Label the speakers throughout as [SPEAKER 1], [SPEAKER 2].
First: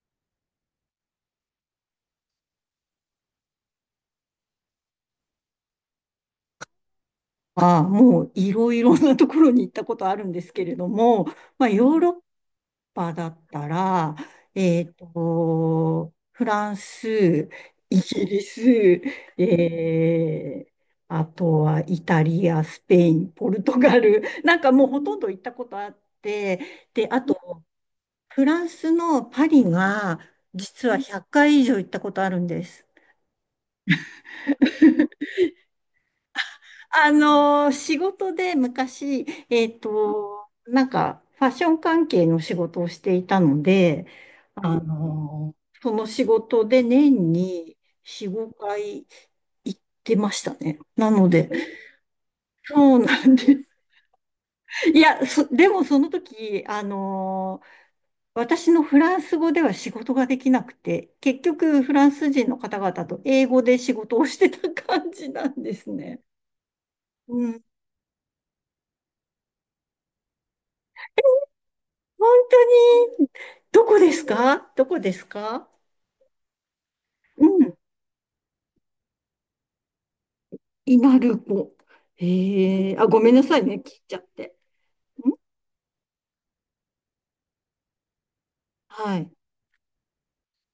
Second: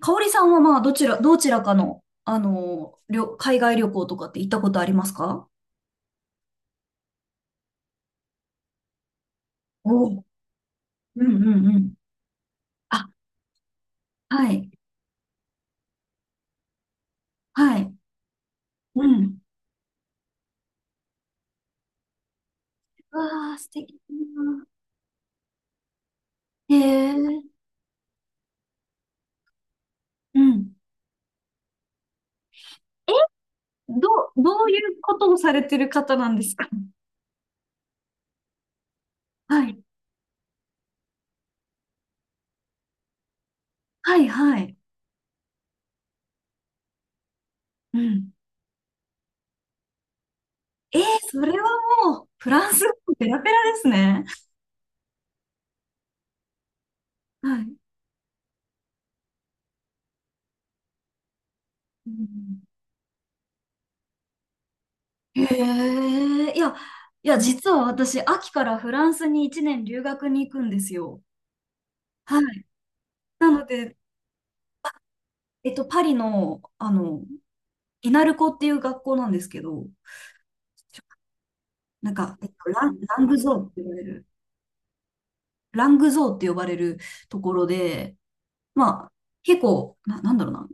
[SPEAKER 1] 香織さんはまあ、どちらかの、海外旅行とかって行ったことありますか？
[SPEAKER 2] は、もういろいろなところに行ったこ
[SPEAKER 1] お
[SPEAKER 2] とあ
[SPEAKER 1] う。
[SPEAKER 2] るんですけれど
[SPEAKER 1] うん
[SPEAKER 2] も、
[SPEAKER 1] う
[SPEAKER 2] まあ、
[SPEAKER 1] んうん。
[SPEAKER 2] ヨーロッ
[SPEAKER 1] あ、
[SPEAKER 2] パだったら、
[SPEAKER 1] はい。
[SPEAKER 2] フランス、
[SPEAKER 1] はい。
[SPEAKER 2] イギリス、
[SPEAKER 1] うん。
[SPEAKER 2] えーあとはイタリア、スペイン、ポ
[SPEAKER 1] わあ、
[SPEAKER 2] ル
[SPEAKER 1] 素
[SPEAKER 2] トガ
[SPEAKER 1] 敵だ
[SPEAKER 2] ル、なん
[SPEAKER 1] な。
[SPEAKER 2] かもうほとんど行ったことあって、
[SPEAKER 1] へ
[SPEAKER 2] で、あ
[SPEAKER 1] え。
[SPEAKER 2] と、フランスのパリが、
[SPEAKER 1] うん。
[SPEAKER 2] 実は100回以上行ったことあるんです。
[SPEAKER 1] え、ど、どういうことをされてる方なんですか？
[SPEAKER 2] 仕事で昔、
[SPEAKER 1] はい。
[SPEAKER 2] なんか、ファッション関係の仕事をしていたので、
[SPEAKER 1] はい、はい。
[SPEAKER 2] その仕事で年に
[SPEAKER 1] うん。
[SPEAKER 2] 4、5回行ってましたね。
[SPEAKER 1] えー、
[SPEAKER 2] なの
[SPEAKER 1] そ
[SPEAKER 2] で、
[SPEAKER 1] れはもう、フラン
[SPEAKER 2] そ
[SPEAKER 1] ス
[SPEAKER 2] う
[SPEAKER 1] 語
[SPEAKER 2] な
[SPEAKER 1] ペ
[SPEAKER 2] ん
[SPEAKER 1] ラ
[SPEAKER 2] で
[SPEAKER 1] ペラで
[SPEAKER 2] す。
[SPEAKER 1] すね。
[SPEAKER 2] いや、でもその時、
[SPEAKER 1] はい。
[SPEAKER 2] 私のフランス語では仕事ができなくて、結局フラ
[SPEAKER 1] う
[SPEAKER 2] ンス人の
[SPEAKER 1] ん。
[SPEAKER 2] 方々と英語で仕事をしてた感じなんです
[SPEAKER 1] へ
[SPEAKER 2] ね。
[SPEAKER 1] え。いや、いや、
[SPEAKER 2] うん、
[SPEAKER 1] 実は私、秋からフランスに1年留学に行くんですよ。
[SPEAKER 2] 本
[SPEAKER 1] はい。
[SPEAKER 2] 当に、
[SPEAKER 1] なの
[SPEAKER 2] ど
[SPEAKER 1] で、
[SPEAKER 2] こですか？どこですか？
[SPEAKER 1] パリの、
[SPEAKER 2] うん、
[SPEAKER 1] イナルコっていう学校なんですけど、
[SPEAKER 2] 稲ル子。
[SPEAKER 1] なんか、
[SPEAKER 2] へえ、あ、ご
[SPEAKER 1] ラン
[SPEAKER 2] めん
[SPEAKER 1] グ
[SPEAKER 2] な
[SPEAKER 1] ゾー
[SPEAKER 2] さい
[SPEAKER 1] ンっ
[SPEAKER 2] ね、
[SPEAKER 1] て呼
[SPEAKER 2] 聞
[SPEAKER 1] ば
[SPEAKER 2] い
[SPEAKER 1] れ
[SPEAKER 2] ちゃっ
[SPEAKER 1] る、
[SPEAKER 2] て。ん、
[SPEAKER 1] ラングゾーンって呼ばれるところで、まあ、
[SPEAKER 2] はい。
[SPEAKER 1] 結構、なんだろうな、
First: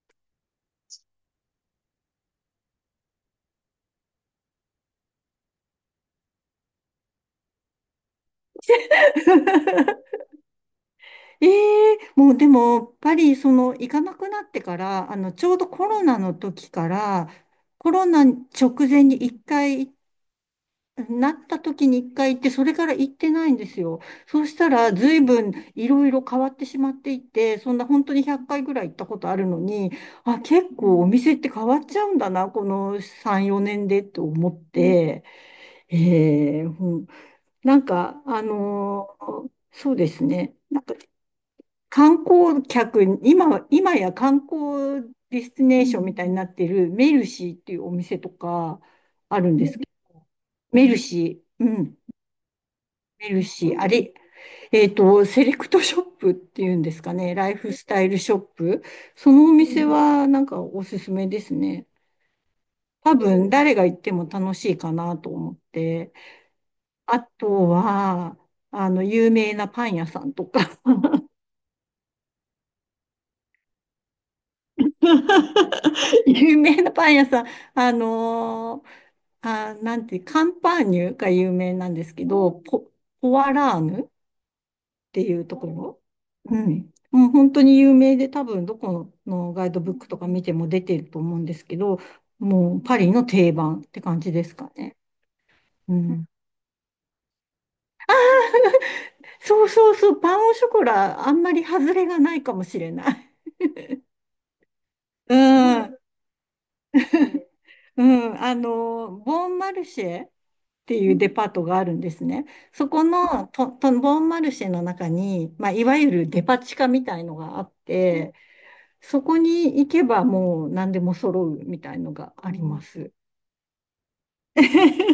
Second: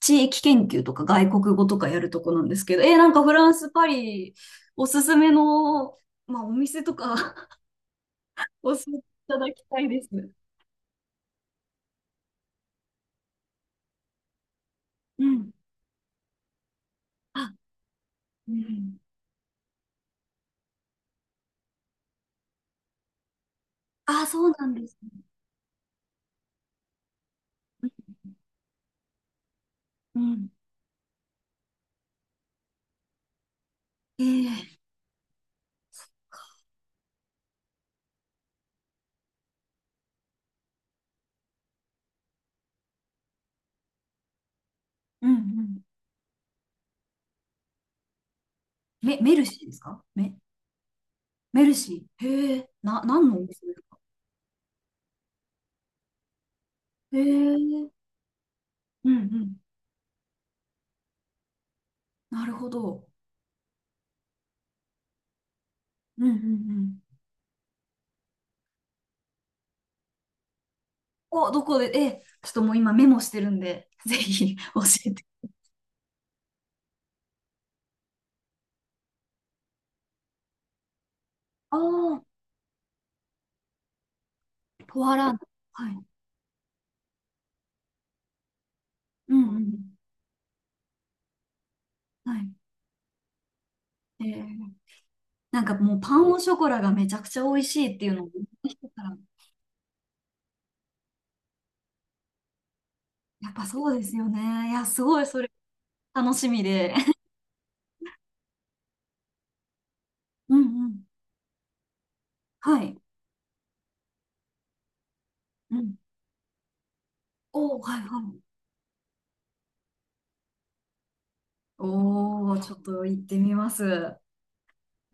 [SPEAKER 1] 地域研究とか外国語とかやるとこなんですけど、なんかフランス、パリ、おすすめの、まあ、お店とか 教えていただきたいです。
[SPEAKER 2] ええ、もうでも、やっぱりその、行かなくなってから、あ
[SPEAKER 1] う
[SPEAKER 2] の、ち
[SPEAKER 1] ん。
[SPEAKER 2] ょうどコロナの時から、
[SPEAKER 1] あ、
[SPEAKER 2] コロナ
[SPEAKER 1] う
[SPEAKER 2] 直
[SPEAKER 1] ん。
[SPEAKER 2] 前に一回なった時に一回行って、それから行ってないんですよ。
[SPEAKER 1] あ、
[SPEAKER 2] そ
[SPEAKER 1] そ
[SPEAKER 2] う
[SPEAKER 1] う
[SPEAKER 2] し
[SPEAKER 1] な
[SPEAKER 2] た
[SPEAKER 1] んで
[SPEAKER 2] ら、
[SPEAKER 1] す
[SPEAKER 2] 随
[SPEAKER 1] ね。
[SPEAKER 2] 分いろいろ変わってしまっていて、そんな本当に100回ぐらい行ったことあるのに、
[SPEAKER 1] う
[SPEAKER 2] あ、
[SPEAKER 1] ん。
[SPEAKER 2] 結構お店って変わっちゃうんだな、この3、4年でって思っ
[SPEAKER 1] ええ。
[SPEAKER 2] て、うん、なんか、そうですね。なんか観光客に、今は、今や観光
[SPEAKER 1] うんう
[SPEAKER 2] ディスティ
[SPEAKER 1] ん。
[SPEAKER 2] ネーションみたいになっているメルシーっていうお店とか
[SPEAKER 1] メ
[SPEAKER 2] あ
[SPEAKER 1] ル
[SPEAKER 2] るん
[SPEAKER 1] シー
[SPEAKER 2] で
[SPEAKER 1] で
[SPEAKER 2] す
[SPEAKER 1] す
[SPEAKER 2] け
[SPEAKER 1] か？
[SPEAKER 2] ど、メルシ
[SPEAKER 1] メ
[SPEAKER 2] ー。う
[SPEAKER 1] ル
[SPEAKER 2] ん。
[SPEAKER 1] シー。へえ。何
[SPEAKER 2] 見
[SPEAKER 1] のお
[SPEAKER 2] る
[SPEAKER 1] 店で
[SPEAKER 2] し、
[SPEAKER 1] す
[SPEAKER 2] あ
[SPEAKER 1] か？
[SPEAKER 2] れ、セレクトショップっていうんですか
[SPEAKER 1] へえ。
[SPEAKER 2] ね、ライフ
[SPEAKER 1] う
[SPEAKER 2] ス
[SPEAKER 1] ん
[SPEAKER 2] タイルショップ。
[SPEAKER 1] う
[SPEAKER 2] そのお
[SPEAKER 1] ん。
[SPEAKER 2] 店はなんかおすすめですね。
[SPEAKER 1] なるほど。
[SPEAKER 2] 多分誰が行っても楽しいかなと思って。
[SPEAKER 1] うんうんうん。
[SPEAKER 2] あとは、あの、有名なパン屋さんとか
[SPEAKER 1] どこで、ちょっともう今メモしてるんで、ぜひ 教えて。
[SPEAKER 2] 有名なパン屋さん、あのーなんて、カンパーニュが有名
[SPEAKER 1] あ
[SPEAKER 2] なんです
[SPEAKER 1] あ、
[SPEAKER 2] けど、ポワラーヌ
[SPEAKER 1] ポア
[SPEAKER 2] て
[SPEAKER 1] ラ
[SPEAKER 2] い
[SPEAKER 1] ー
[SPEAKER 2] う
[SPEAKER 1] ド、
[SPEAKER 2] とこ
[SPEAKER 1] は
[SPEAKER 2] ろ。
[SPEAKER 1] い。
[SPEAKER 2] うん。もう本当に有名で多分どこ
[SPEAKER 1] うん
[SPEAKER 2] の
[SPEAKER 1] う
[SPEAKER 2] ガイドブ
[SPEAKER 1] ん。
[SPEAKER 2] ックとか見ても出てると思うんですけど、
[SPEAKER 1] はい。
[SPEAKER 2] もうパリの定番って感
[SPEAKER 1] え
[SPEAKER 2] じで
[SPEAKER 1] ー、
[SPEAKER 2] すかね。
[SPEAKER 1] なんかも
[SPEAKER 2] う
[SPEAKER 1] うパ
[SPEAKER 2] ん。
[SPEAKER 1] ンオショコラがめちゃくちゃ美味しいっていうのを聞いてたら、
[SPEAKER 2] そうそうそう、パンオショコラ、あんまり外れがないかもしれない。
[SPEAKER 1] やっぱそうですよね。いや、すごい
[SPEAKER 2] う
[SPEAKER 1] それ
[SPEAKER 2] ん。
[SPEAKER 1] 楽しみで。
[SPEAKER 2] うん、あの、ボンマルシェっ
[SPEAKER 1] うんう
[SPEAKER 2] て
[SPEAKER 1] ん。
[SPEAKER 2] いうデパートがあるんですね。
[SPEAKER 1] は
[SPEAKER 2] そ
[SPEAKER 1] い。
[SPEAKER 2] このと、と、ボンマルシェの中に、まあ、
[SPEAKER 1] う
[SPEAKER 2] いわ
[SPEAKER 1] ん。
[SPEAKER 2] ゆるデパ地下みたいのがあっ
[SPEAKER 1] おー、はいは
[SPEAKER 2] て、
[SPEAKER 1] い。
[SPEAKER 2] そこに行けばもう何でも揃うみたいのがあ
[SPEAKER 1] おー、
[SPEAKER 2] り
[SPEAKER 1] ちょ
[SPEAKER 2] ま
[SPEAKER 1] っと
[SPEAKER 2] す。
[SPEAKER 1] 行ってみます。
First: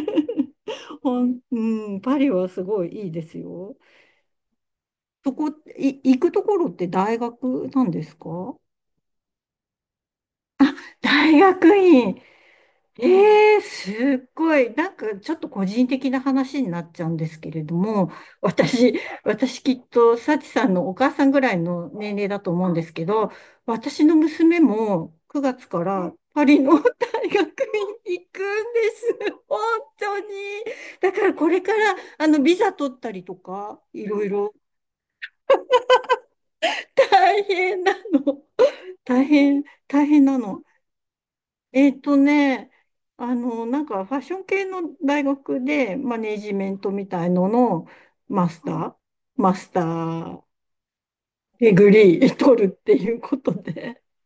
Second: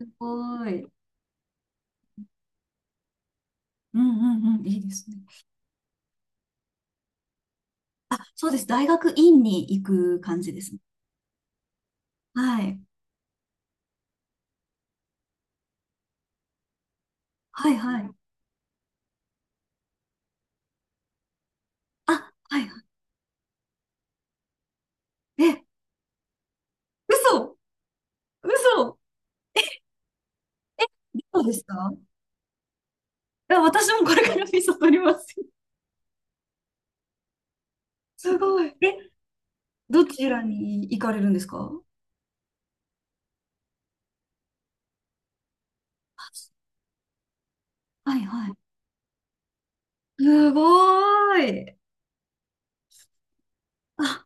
[SPEAKER 1] すごい。
[SPEAKER 2] うん、パリはすごいいいですよ。
[SPEAKER 1] うんうんうん。いいですね。
[SPEAKER 2] そこ、行くところって大学なんです
[SPEAKER 1] そう
[SPEAKER 2] か？
[SPEAKER 1] です。大学院に行く感じですね。
[SPEAKER 2] 大学院。
[SPEAKER 1] はい。
[SPEAKER 2] ええ、すっごい。なんかちょっと個人的な話になっちゃうんですけれ
[SPEAKER 1] は
[SPEAKER 2] ど
[SPEAKER 1] いは
[SPEAKER 2] も、
[SPEAKER 1] い。
[SPEAKER 2] 私きっと、幸さんのお母さんぐらいの年齢
[SPEAKER 1] あ、
[SPEAKER 2] だと
[SPEAKER 1] はい
[SPEAKER 2] 思うんで
[SPEAKER 1] は
[SPEAKER 2] すけど、私の娘も
[SPEAKER 1] い。
[SPEAKER 2] 9
[SPEAKER 1] え、
[SPEAKER 2] 月からパリの 大学
[SPEAKER 1] 嘘。
[SPEAKER 2] に行くんで
[SPEAKER 1] 嘘。
[SPEAKER 2] す。本当に。だから
[SPEAKER 1] そう
[SPEAKER 2] こ
[SPEAKER 1] で
[SPEAKER 2] れ
[SPEAKER 1] す
[SPEAKER 2] か
[SPEAKER 1] か？
[SPEAKER 2] ら、
[SPEAKER 1] い
[SPEAKER 2] あの、ビザ取ったりと
[SPEAKER 1] や、
[SPEAKER 2] か、
[SPEAKER 1] 私
[SPEAKER 2] い
[SPEAKER 1] もこ
[SPEAKER 2] ろ
[SPEAKER 1] れ
[SPEAKER 2] い
[SPEAKER 1] から
[SPEAKER 2] ろ
[SPEAKER 1] ビザ取ります。
[SPEAKER 2] 大変な
[SPEAKER 1] す
[SPEAKER 2] の。
[SPEAKER 1] ごい。え、ど
[SPEAKER 2] 大変
[SPEAKER 1] ち
[SPEAKER 2] な
[SPEAKER 1] ら
[SPEAKER 2] の。
[SPEAKER 1] に行かれるんですか？は
[SPEAKER 2] えっとね、あの、なんかファッション系の大学でマネージメントみたいのの
[SPEAKER 1] いは
[SPEAKER 2] マ
[SPEAKER 1] い。
[SPEAKER 2] スター、マスター
[SPEAKER 1] すごー
[SPEAKER 2] デ
[SPEAKER 1] い。
[SPEAKER 2] グリー取るっていうことで。
[SPEAKER 1] あ、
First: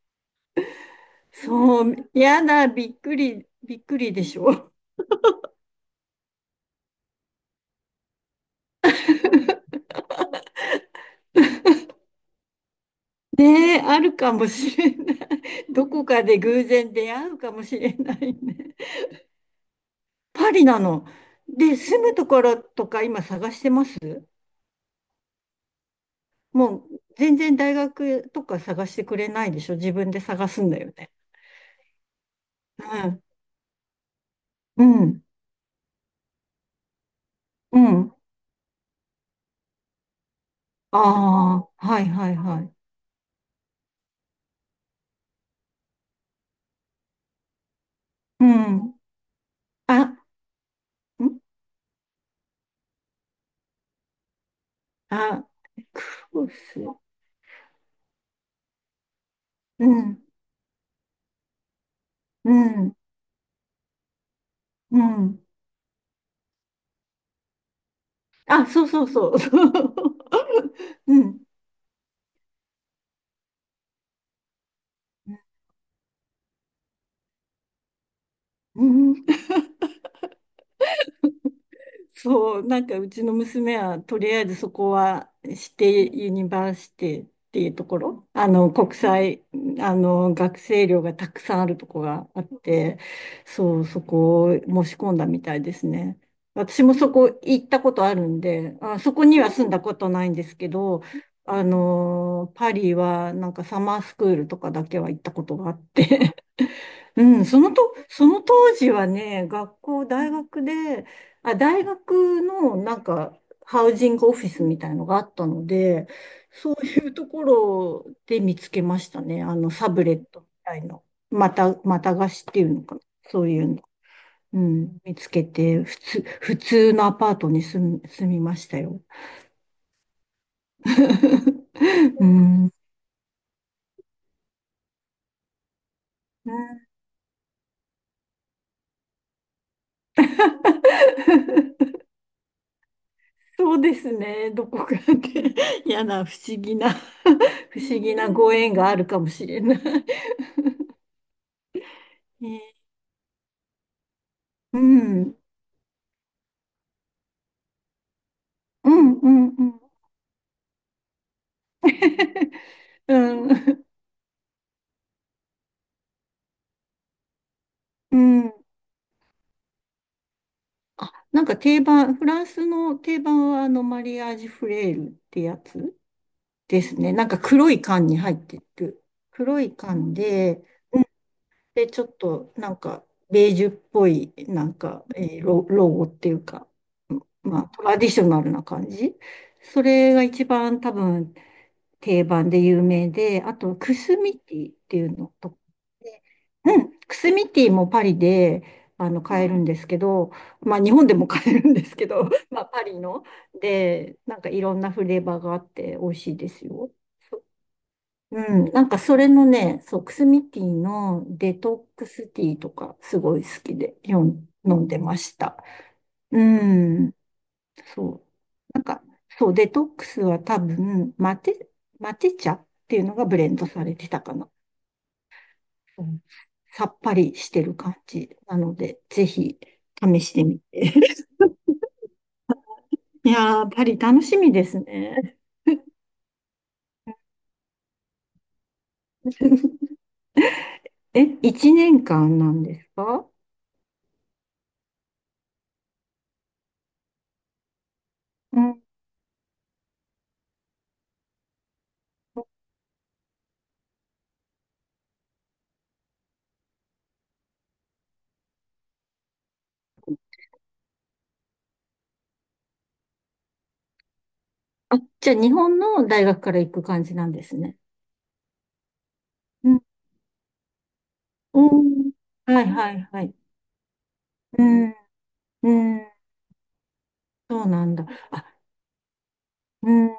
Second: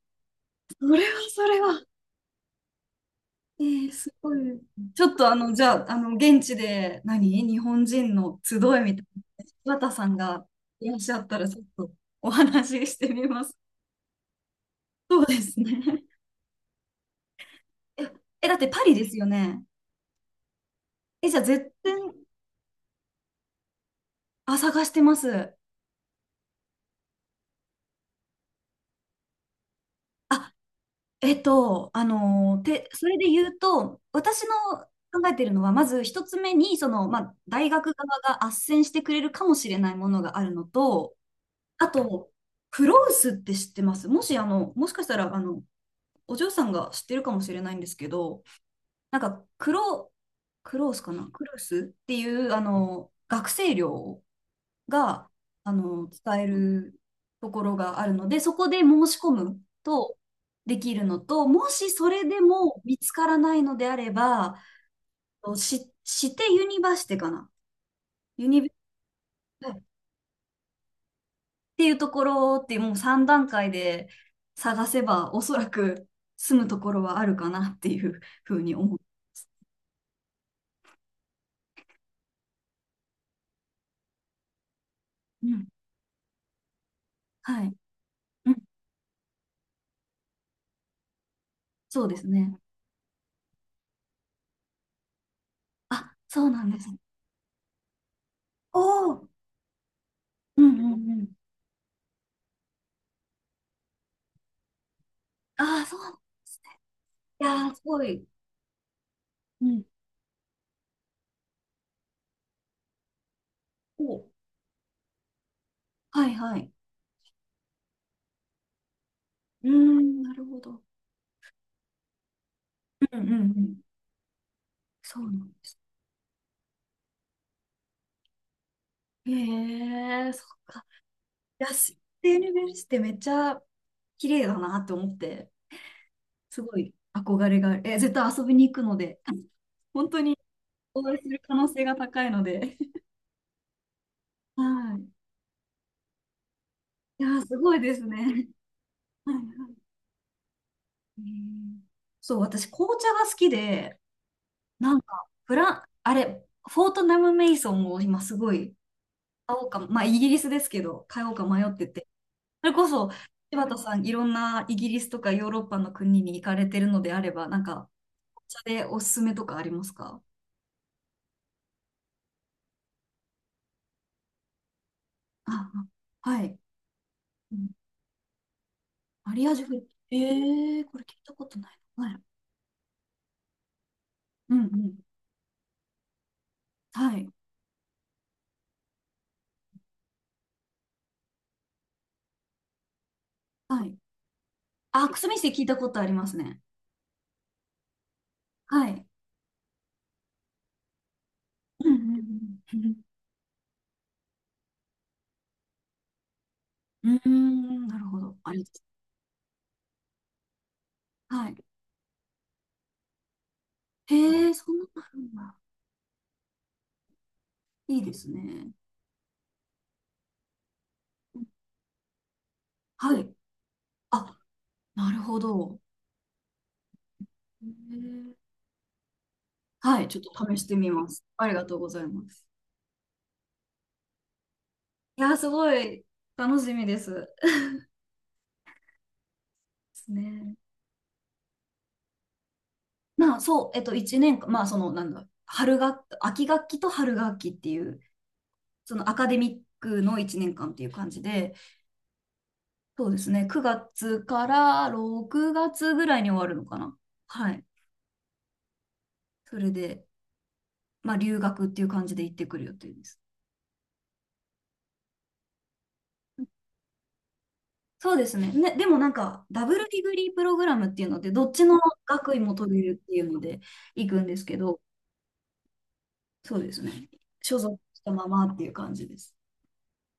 [SPEAKER 1] それはそれは。
[SPEAKER 2] そう、やだ、びっく
[SPEAKER 1] す
[SPEAKER 2] りで
[SPEAKER 1] ご
[SPEAKER 2] し
[SPEAKER 1] い。
[SPEAKER 2] ょ。
[SPEAKER 1] ちょっとじゃあ、現地で日本人の集いみたいな、柴田さんがいらっしゃったら、ちょっとお話ししてみます。
[SPEAKER 2] ねえ、あるかもしれない。
[SPEAKER 1] そうです
[SPEAKER 2] ど
[SPEAKER 1] ね。
[SPEAKER 2] こかで偶然出会うかもしれ
[SPEAKER 1] え、
[SPEAKER 2] ない
[SPEAKER 1] え、だって
[SPEAKER 2] ね。
[SPEAKER 1] パリですよね。
[SPEAKER 2] パリなの。
[SPEAKER 1] え、じゃあ絶
[SPEAKER 2] で、
[SPEAKER 1] 対、
[SPEAKER 2] 住むところとか今探してます。
[SPEAKER 1] あ、探してます。
[SPEAKER 2] もう全然大学とか探してくれないでしょ。自分で探
[SPEAKER 1] あ、
[SPEAKER 2] すんだよね。う
[SPEAKER 1] それ
[SPEAKER 2] ん、
[SPEAKER 1] で言うと、私
[SPEAKER 2] う
[SPEAKER 1] の
[SPEAKER 2] ん、
[SPEAKER 1] 考えてるのは、まず一つ目に、まあ、大
[SPEAKER 2] う
[SPEAKER 1] 学
[SPEAKER 2] ん。
[SPEAKER 1] 側が斡旋してくれるかもしれないものがあるの
[SPEAKER 2] あ
[SPEAKER 1] と、
[SPEAKER 2] あ、
[SPEAKER 1] あ
[SPEAKER 2] はいは
[SPEAKER 1] と、
[SPEAKER 2] いはい。
[SPEAKER 1] フロウスって知ってます？もし、もしかしたら、お嬢さんが知ってるかもしれないんですけど、
[SPEAKER 2] うん。
[SPEAKER 1] なんか、
[SPEAKER 2] あ、ん、
[SPEAKER 1] クロースかなクロースっていう、学生寮が、
[SPEAKER 2] あ、ク
[SPEAKER 1] 使え
[SPEAKER 2] ロ
[SPEAKER 1] る
[SPEAKER 2] ス。
[SPEAKER 1] ところがあるので、そこで申し込む
[SPEAKER 2] う
[SPEAKER 1] と
[SPEAKER 2] ん、
[SPEAKER 1] できるのと、もしそれで
[SPEAKER 2] う
[SPEAKER 1] も
[SPEAKER 2] ん、
[SPEAKER 1] 見つからないのであれば、
[SPEAKER 2] うん。
[SPEAKER 1] してユニバーシティかな。ユニ
[SPEAKER 2] あ、
[SPEAKER 1] バ
[SPEAKER 2] そうそうそう。そう、
[SPEAKER 1] っ
[SPEAKER 2] うん、
[SPEAKER 1] ていうところってもう3段階で探せば、おそらく住むところはあるかなっていうふうに
[SPEAKER 2] う
[SPEAKER 1] 思う。
[SPEAKER 2] ん。そう、なんかうちの娘はとりあえずそこは
[SPEAKER 1] う
[SPEAKER 2] 指
[SPEAKER 1] ん。
[SPEAKER 2] 定ユニバーシティって
[SPEAKER 1] は
[SPEAKER 2] い
[SPEAKER 1] い。
[SPEAKER 2] うところ、あ
[SPEAKER 1] うん。
[SPEAKER 2] の国際、あの学生寮がたくさんあるとこ
[SPEAKER 1] そうです
[SPEAKER 2] があっ
[SPEAKER 1] ね。
[SPEAKER 2] て、そう、そこを申し込んだみたいです
[SPEAKER 1] あ、
[SPEAKER 2] ね。
[SPEAKER 1] そうなんで
[SPEAKER 2] 私
[SPEAKER 1] す。
[SPEAKER 2] もそこ行ったことあるんで、
[SPEAKER 1] お
[SPEAKER 2] あ、そこ
[SPEAKER 1] お。
[SPEAKER 2] には住んだことないんです
[SPEAKER 1] うん
[SPEAKER 2] け
[SPEAKER 1] う
[SPEAKER 2] ど、
[SPEAKER 1] んうん。
[SPEAKER 2] あの、パリはなんかサマースクールとかだけは行ったことがあ
[SPEAKER 1] あ
[SPEAKER 2] っ
[SPEAKER 1] あ、そう。
[SPEAKER 2] て、う
[SPEAKER 1] い
[SPEAKER 2] ん、そ
[SPEAKER 1] や
[SPEAKER 2] の
[SPEAKER 1] ー、す
[SPEAKER 2] と、
[SPEAKER 1] ごい。
[SPEAKER 2] その当時はね、
[SPEAKER 1] う
[SPEAKER 2] 学
[SPEAKER 1] ん。
[SPEAKER 2] 校、大学で、あ、大学のなんか、ハウジン
[SPEAKER 1] お
[SPEAKER 2] グオフィスみたいのがあったので、
[SPEAKER 1] はいはい。
[SPEAKER 2] そういうところで見つけましたね。あ
[SPEAKER 1] うー
[SPEAKER 2] の、サブレ
[SPEAKER 1] ん、
[SPEAKER 2] ッ
[SPEAKER 1] な
[SPEAKER 2] ト
[SPEAKER 1] る
[SPEAKER 2] み
[SPEAKER 1] ほ
[SPEAKER 2] た
[SPEAKER 1] ど。
[SPEAKER 2] いの。また貸しっていうのかな。
[SPEAKER 1] うんうんう
[SPEAKER 2] そういう
[SPEAKER 1] ん。
[SPEAKER 2] の。うん、見
[SPEAKER 1] そ
[SPEAKER 2] つ
[SPEAKER 1] うな
[SPEAKER 2] け
[SPEAKER 1] んです
[SPEAKER 2] て、普通のアパートに住みましたよ。
[SPEAKER 1] ね。へえ、そっか。いや、ス
[SPEAKER 2] う
[SPEAKER 1] テーヌベ
[SPEAKER 2] ん。うん、
[SPEAKER 1] ルスってめっちゃ綺麗だなって思って、すごい憧れがある。え、絶対遊びに行くので、本当にお会いする可能性が高いので。
[SPEAKER 2] そうですね。どこか
[SPEAKER 1] は
[SPEAKER 2] で
[SPEAKER 1] い。
[SPEAKER 2] 嫌な不思議な
[SPEAKER 1] いや、す ごい
[SPEAKER 2] 不
[SPEAKER 1] で
[SPEAKER 2] 思
[SPEAKER 1] す
[SPEAKER 2] 議な
[SPEAKER 1] ね。
[SPEAKER 2] ご縁があるかも
[SPEAKER 1] はいは
[SPEAKER 2] しれない。
[SPEAKER 1] い。へえ。そう、私、
[SPEAKER 2] ね、
[SPEAKER 1] 紅茶が好きで、
[SPEAKER 2] う
[SPEAKER 1] なんか、
[SPEAKER 2] ん。
[SPEAKER 1] フラン、あれ、フォートナム・メイソンを今すごい
[SPEAKER 2] うん、うん、
[SPEAKER 1] 買
[SPEAKER 2] う
[SPEAKER 1] おう
[SPEAKER 2] ん。
[SPEAKER 1] か、まあ、イギリスですけど、買おうか迷ってて。それこそ、
[SPEAKER 2] う
[SPEAKER 1] 柴田
[SPEAKER 2] ん。
[SPEAKER 1] さん、いろんなイギリスとかヨーロッパの国に行かれてるのであれば、なんか、
[SPEAKER 2] う
[SPEAKER 1] お
[SPEAKER 2] ん、
[SPEAKER 1] 茶でおすすめとかありますか？
[SPEAKER 2] あ、なんか定番、フランスの定番はあのマリアージュフレールって
[SPEAKER 1] あ、
[SPEAKER 2] やつ
[SPEAKER 1] あ、はい。
[SPEAKER 2] ですね。なんか
[SPEAKER 1] う
[SPEAKER 2] 黒
[SPEAKER 1] ん。
[SPEAKER 2] い缶に入ってる。
[SPEAKER 1] マリアー
[SPEAKER 2] 黒
[SPEAKER 1] ジュフ
[SPEAKER 2] い
[SPEAKER 1] ル。
[SPEAKER 2] 缶
[SPEAKER 1] え
[SPEAKER 2] で、
[SPEAKER 1] えーこれ聞いたことない
[SPEAKER 2] で、ち
[SPEAKER 1] な。
[SPEAKER 2] ょ
[SPEAKER 1] は
[SPEAKER 2] っ
[SPEAKER 1] い。
[SPEAKER 2] となんか、ベージュっぽい、
[SPEAKER 1] うんう
[SPEAKER 2] なん
[SPEAKER 1] ん。
[SPEAKER 2] か、ロゴっていうか、
[SPEAKER 1] はい。
[SPEAKER 2] まあ、トラディショナルな感じ。それが一番多分定番で有名で、あと、
[SPEAKER 1] は
[SPEAKER 2] ク
[SPEAKER 1] い。
[SPEAKER 2] スミティってい
[SPEAKER 1] あ、
[SPEAKER 2] う
[SPEAKER 1] ク
[SPEAKER 2] の
[SPEAKER 1] スミステ
[SPEAKER 2] とか、
[SPEAKER 1] 聞いたことあり
[SPEAKER 2] で、
[SPEAKER 1] ますね。
[SPEAKER 2] うん、クスミティもパリで、
[SPEAKER 1] はい。
[SPEAKER 2] あの、買えるんん。ですけど、まあ、日本でも買えるんで
[SPEAKER 1] うん
[SPEAKER 2] すけど、まあ、
[SPEAKER 1] う
[SPEAKER 2] パ
[SPEAKER 1] ん
[SPEAKER 2] リの。で、なんかいろんなフレーバーがあって美味しいですよ。
[SPEAKER 1] うん。うん、なるほど。
[SPEAKER 2] う
[SPEAKER 1] ありがと
[SPEAKER 2] ん、な
[SPEAKER 1] う
[SPEAKER 2] んかそれのね、そう、クスミティ
[SPEAKER 1] ございます。
[SPEAKER 2] の
[SPEAKER 1] は
[SPEAKER 2] デ
[SPEAKER 1] い。
[SPEAKER 2] トックスティーとかすごい好きで
[SPEAKER 1] へえ、そ
[SPEAKER 2] 飲
[SPEAKER 1] んな
[SPEAKER 2] ん
[SPEAKER 1] の
[SPEAKER 2] で
[SPEAKER 1] あ
[SPEAKER 2] ま
[SPEAKER 1] るん
[SPEAKER 2] し
[SPEAKER 1] だ。
[SPEAKER 2] た。うん、
[SPEAKER 1] いいで
[SPEAKER 2] そう。
[SPEAKER 1] すね。
[SPEAKER 2] なんか、そう、デトックスは多分、マテ茶っていうの
[SPEAKER 1] は
[SPEAKER 2] が
[SPEAKER 1] い。
[SPEAKER 2] ブレンドされてたか
[SPEAKER 1] あ、
[SPEAKER 2] な。
[SPEAKER 1] なるほど。
[SPEAKER 2] うん、さっぱりして
[SPEAKER 1] へ
[SPEAKER 2] る感じ
[SPEAKER 1] え。
[SPEAKER 2] なので、ぜひ
[SPEAKER 1] はい、ちょ
[SPEAKER 2] 試
[SPEAKER 1] っ
[SPEAKER 2] して
[SPEAKER 1] と試
[SPEAKER 2] み
[SPEAKER 1] してみ
[SPEAKER 2] て。
[SPEAKER 1] ます。ありがとうございます。
[SPEAKER 2] いやー、パリ楽しみです
[SPEAKER 1] いやー、
[SPEAKER 2] ね。
[SPEAKER 1] すごい楽しみです。ですね。
[SPEAKER 2] え、1年間なんですか？
[SPEAKER 1] まあ、そう、1年間、まあ、なんだ、秋学期と春学期っていう、
[SPEAKER 2] うん。
[SPEAKER 1] そのアカデミックの1年間っていう感じで、そうですね、9月から6月ぐらいに終わるのかな。はい。それで、まあ、留学っていう感じで行ってくる予定です。
[SPEAKER 2] あ、じゃあ日本の大学から行く感じなんですね。
[SPEAKER 1] そうですね。ね、でもなんか、ダ
[SPEAKER 2] う
[SPEAKER 1] ブ
[SPEAKER 2] ん、
[SPEAKER 1] ルディグリープログラムっていうので、どっ
[SPEAKER 2] う
[SPEAKER 1] ちの
[SPEAKER 2] ん。
[SPEAKER 1] 学位も
[SPEAKER 2] はい
[SPEAKER 1] 取れ
[SPEAKER 2] は
[SPEAKER 1] る
[SPEAKER 2] い
[SPEAKER 1] ってい
[SPEAKER 2] は
[SPEAKER 1] う
[SPEAKER 2] い。
[SPEAKER 1] ので行くんですけ
[SPEAKER 2] う
[SPEAKER 1] ど、
[SPEAKER 2] ん。うん。
[SPEAKER 1] そうですね。所
[SPEAKER 2] そう
[SPEAKER 1] 属
[SPEAKER 2] なん
[SPEAKER 1] し
[SPEAKER 2] だ。
[SPEAKER 1] たままっ
[SPEAKER 2] あ、
[SPEAKER 1] ていう感じです。
[SPEAKER 2] うん。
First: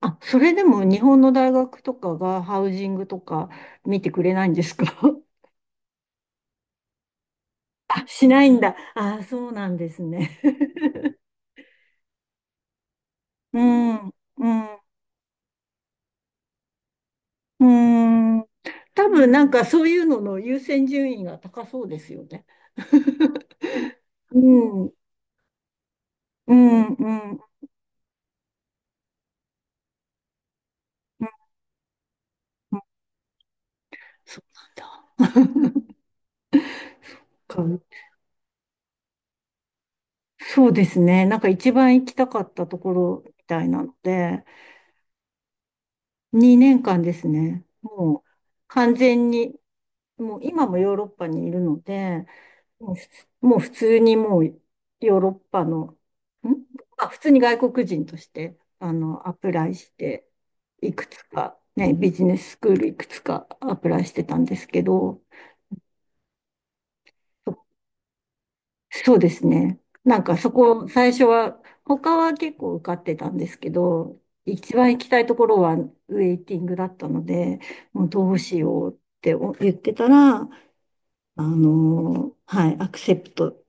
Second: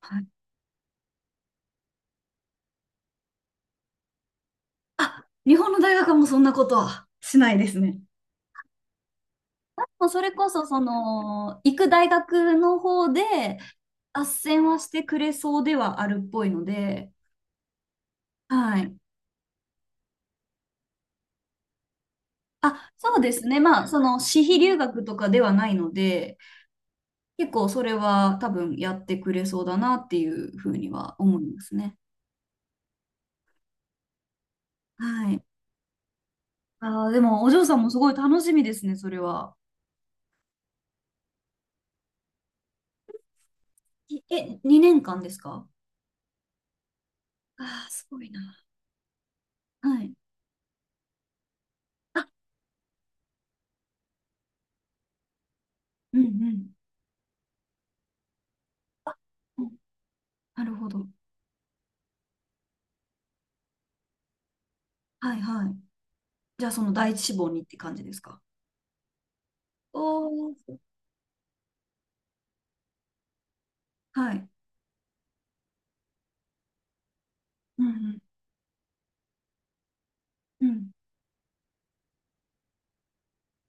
[SPEAKER 1] は
[SPEAKER 2] あ、
[SPEAKER 1] い。
[SPEAKER 2] それでも日本の大学とかがハウジングとか見てくれないんですか？
[SPEAKER 1] あ、日本の大学はもうそんなことはしないですね。
[SPEAKER 2] あ、しないんだ。あ、そうなんです
[SPEAKER 1] もうそれ
[SPEAKER 2] ね。
[SPEAKER 1] こそ、行く大学の方で、
[SPEAKER 2] うん。
[SPEAKER 1] 斡
[SPEAKER 2] う
[SPEAKER 1] 旋は
[SPEAKER 2] ん。
[SPEAKER 1] してくれそうではあるっぽいので、
[SPEAKER 2] うん。
[SPEAKER 1] はい。
[SPEAKER 2] 多分なんかそういうのの優先順位が高そうですよね。
[SPEAKER 1] あ、そうですね。まあ、私費留
[SPEAKER 2] うん。
[SPEAKER 1] 学とかではないので、
[SPEAKER 2] うん。うん。うん。
[SPEAKER 1] 結構それは多分やってくれそうだなっていうふうには思いますね。
[SPEAKER 2] そう
[SPEAKER 1] は
[SPEAKER 2] な
[SPEAKER 1] い。
[SPEAKER 2] んだ。
[SPEAKER 1] でも、お嬢さんも すごい楽しみですね、それは。
[SPEAKER 2] そうですね。なんか一番行きたかったところみたいなの
[SPEAKER 1] い
[SPEAKER 2] で、
[SPEAKER 1] え、2年間ですか？
[SPEAKER 2] 2年間ですね。
[SPEAKER 1] ああ、す
[SPEAKER 2] も
[SPEAKER 1] ご
[SPEAKER 2] う
[SPEAKER 1] いな。
[SPEAKER 2] 完全に、
[SPEAKER 1] はい。
[SPEAKER 2] もう今もヨーロッパにいるので、もう普通にもうヨーロッパの、
[SPEAKER 1] うんう
[SPEAKER 2] ん、
[SPEAKER 1] ん。
[SPEAKER 2] まあ、普通に外国人として、あの、アプ
[SPEAKER 1] お
[SPEAKER 2] ライして、
[SPEAKER 1] なるほ
[SPEAKER 2] い
[SPEAKER 1] ど。
[SPEAKER 2] くつか、ね、ビジネススクールいくつかアプライしてたんですけど、
[SPEAKER 1] はいはい。じゃあ、その第一志望にって感じですか？
[SPEAKER 2] そうですね。
[SPEAKER 1] お
[SPEAKER 2] なんかそ
[SPEAKER 1] おー。
[SPEAKER 2] こ、最初は、他は結構受かってたんですけど、
[SPEAKER 1] はい。
[SPEAKER 2] 一番行きたいところはウェイティングだったので、
[SPEAKER 1] うんう
[SPEAKER 2] もう
[SPEAKER 1] ん。
[SPEAKER 2] どうしようって言ってたら、
[SPEAKER 1] うん。
[SPEAKER 2] あのはい、アクセプト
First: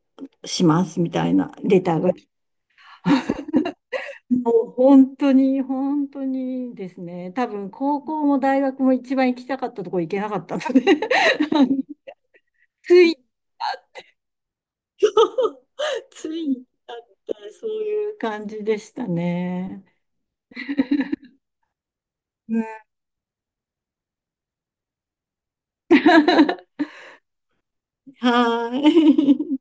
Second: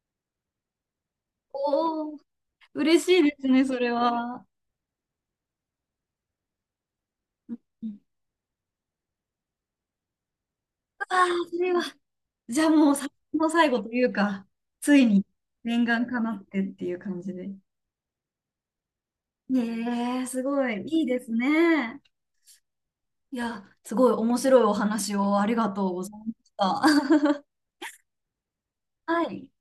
[SPEAKER 2] しますみたいなレターが
[SPEAKER 1] おお、
[SPEAKER 2] 来て、
[SPEAKER 1] 嬉しいですね、それは。
[SPEAKER 2] もう本当に、本当にですね、多
[SPEAKER 1] うん
[SPEAKER 2] 分
[SPEAKER 1] うん。
[SPEAKER 2] 高校も大学も一番行きたかったところ行けなかったので
[SPEAKER 1] あ、そ
[SPEAKER 2] あの
[SPEAKER 1] れは、じゃあもう
[SPEAKER 2] つ
[SPEAKER 1] 最
[SPEAKER 2] い、
[SPEAKER 1] 後の最後というか、ついに念願か
[SPEAKER 2] つ
[SPEAKER 1] なっ
[SPEAKER 2] いに
[SPEAKER 1] て
[SPEAKER 2] 至
[SPEAKER 1] っ
[SPEAKER 2] っ
[SPEAKER 1] てい
[SPEAKER 2] た
[SPEAKER 1] う感じ
[SPEAKER 2] って
[SPEAKER 1] で。
[SPEAKER 2] そういう感じでしたね。
[SPEAKER 1] ねえ、すごい、いいですね。いや、すごい面白いお話をありがとうございました。
[SPEAKER 2] は
[SPEAKER 1] はい。
[SPEAKER 2] い。